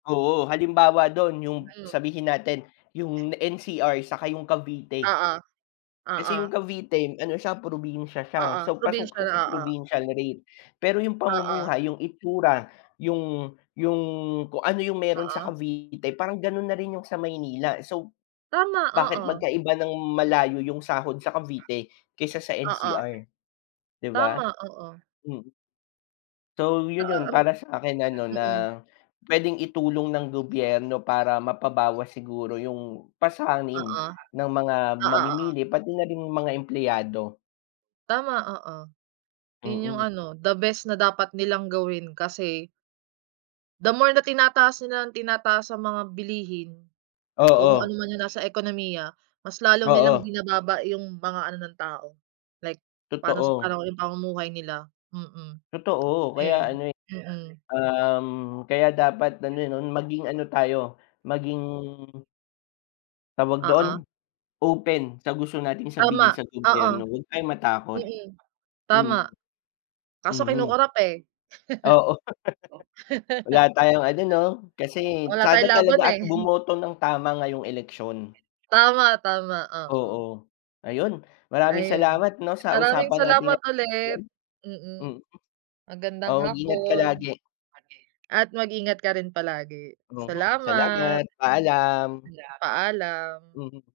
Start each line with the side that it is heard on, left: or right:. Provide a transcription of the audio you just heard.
left: Oo, halimbawa do’n yung
right: Mhm.
left: sabihin natin yung NCR saka yung Cavite.
right: Oo,
left: Kasi
right: oo.
left: yung Cavite, ano siya, probinsya siya,
right: Oo,
left: so pasok
right: provincial.
left: siya sa
right: Oo.
left: provincial rate. Pero yung
right: Oo.
left: pamumuhay, yung itsura, yung yung kung ano yung meron sa
right: Oo.
left: Cavite, parang ganun na rin yung sa Maynila. So,
right: Tama, oo.
left: bakit magkaiba nang malayo yung sahod sa Cavite kaysa sa
right: Oo.
left: NCR? 'Di ba.
right: Tama, oo.
left: Mhm. So yun
right: Oo
left: yun
right: hmm.
left: para sa'kin ano, na
right: Mm.
left: pwedeng itulong ng gobyerno para mapabawas siguro yung
right: Oo.
left: pasanin ng mga
right: Oo, oo.
left: mamimili, pati na rin yung mga empleyado.
right: Tama, oo. Yun yung
left: Mm.
right: ano, the best na dapat nilang gawin kasi the more na tinataas nila nang tinataas ang mga bilihin, kung
left: Oo.
right: ano man yung nasa ekonomiya, mas lalo nilang
left: Oo.
right: binababa yung mga ano ng tao, like pa'no sa
left: Totoo.
right: pa'no yung pamumuhay nila? Mm.
left: Totoo, kaya
right: Ayun.
left: ano, eh,
right: Mm.
left: um, kaya dapat ano 'no, maging ano tayo, maging tawag do’n,
right: Oo.
left: open sa gusto nating
right: Tama,
left: sabihin sa
right: oo.
left: gobyerno, huwag tayong matakot.
right: Mm, tama.
left: Mm.
right: Kaso
left: Mhm.
right: kino-corrupt, eh.
left: Oo. Wala tayong ano 'no, kasi
right: Wala
left: sana
right: tayong laban,
left: talaga at
right: eh.
left: bumoto nang tama ngayong eleksyon.
right: Tama, tama. Oo.
left: Oo. Ayun, maraming
right: Ayun.
left: salamat 'no, sa
right: Maraming
left: usapan natin
right: salamat
left: ngayon.
right: ulit, mm.
left: Mm.
right: Magandang
left: Oo, mag-ingat ka
right: hapon
left: lagi.
right: at mag-ingat ka rin palagi.
left: Mhm.
right: Salamat.
left: Salamat, paalam.
right: Paalam.
left: Mhm.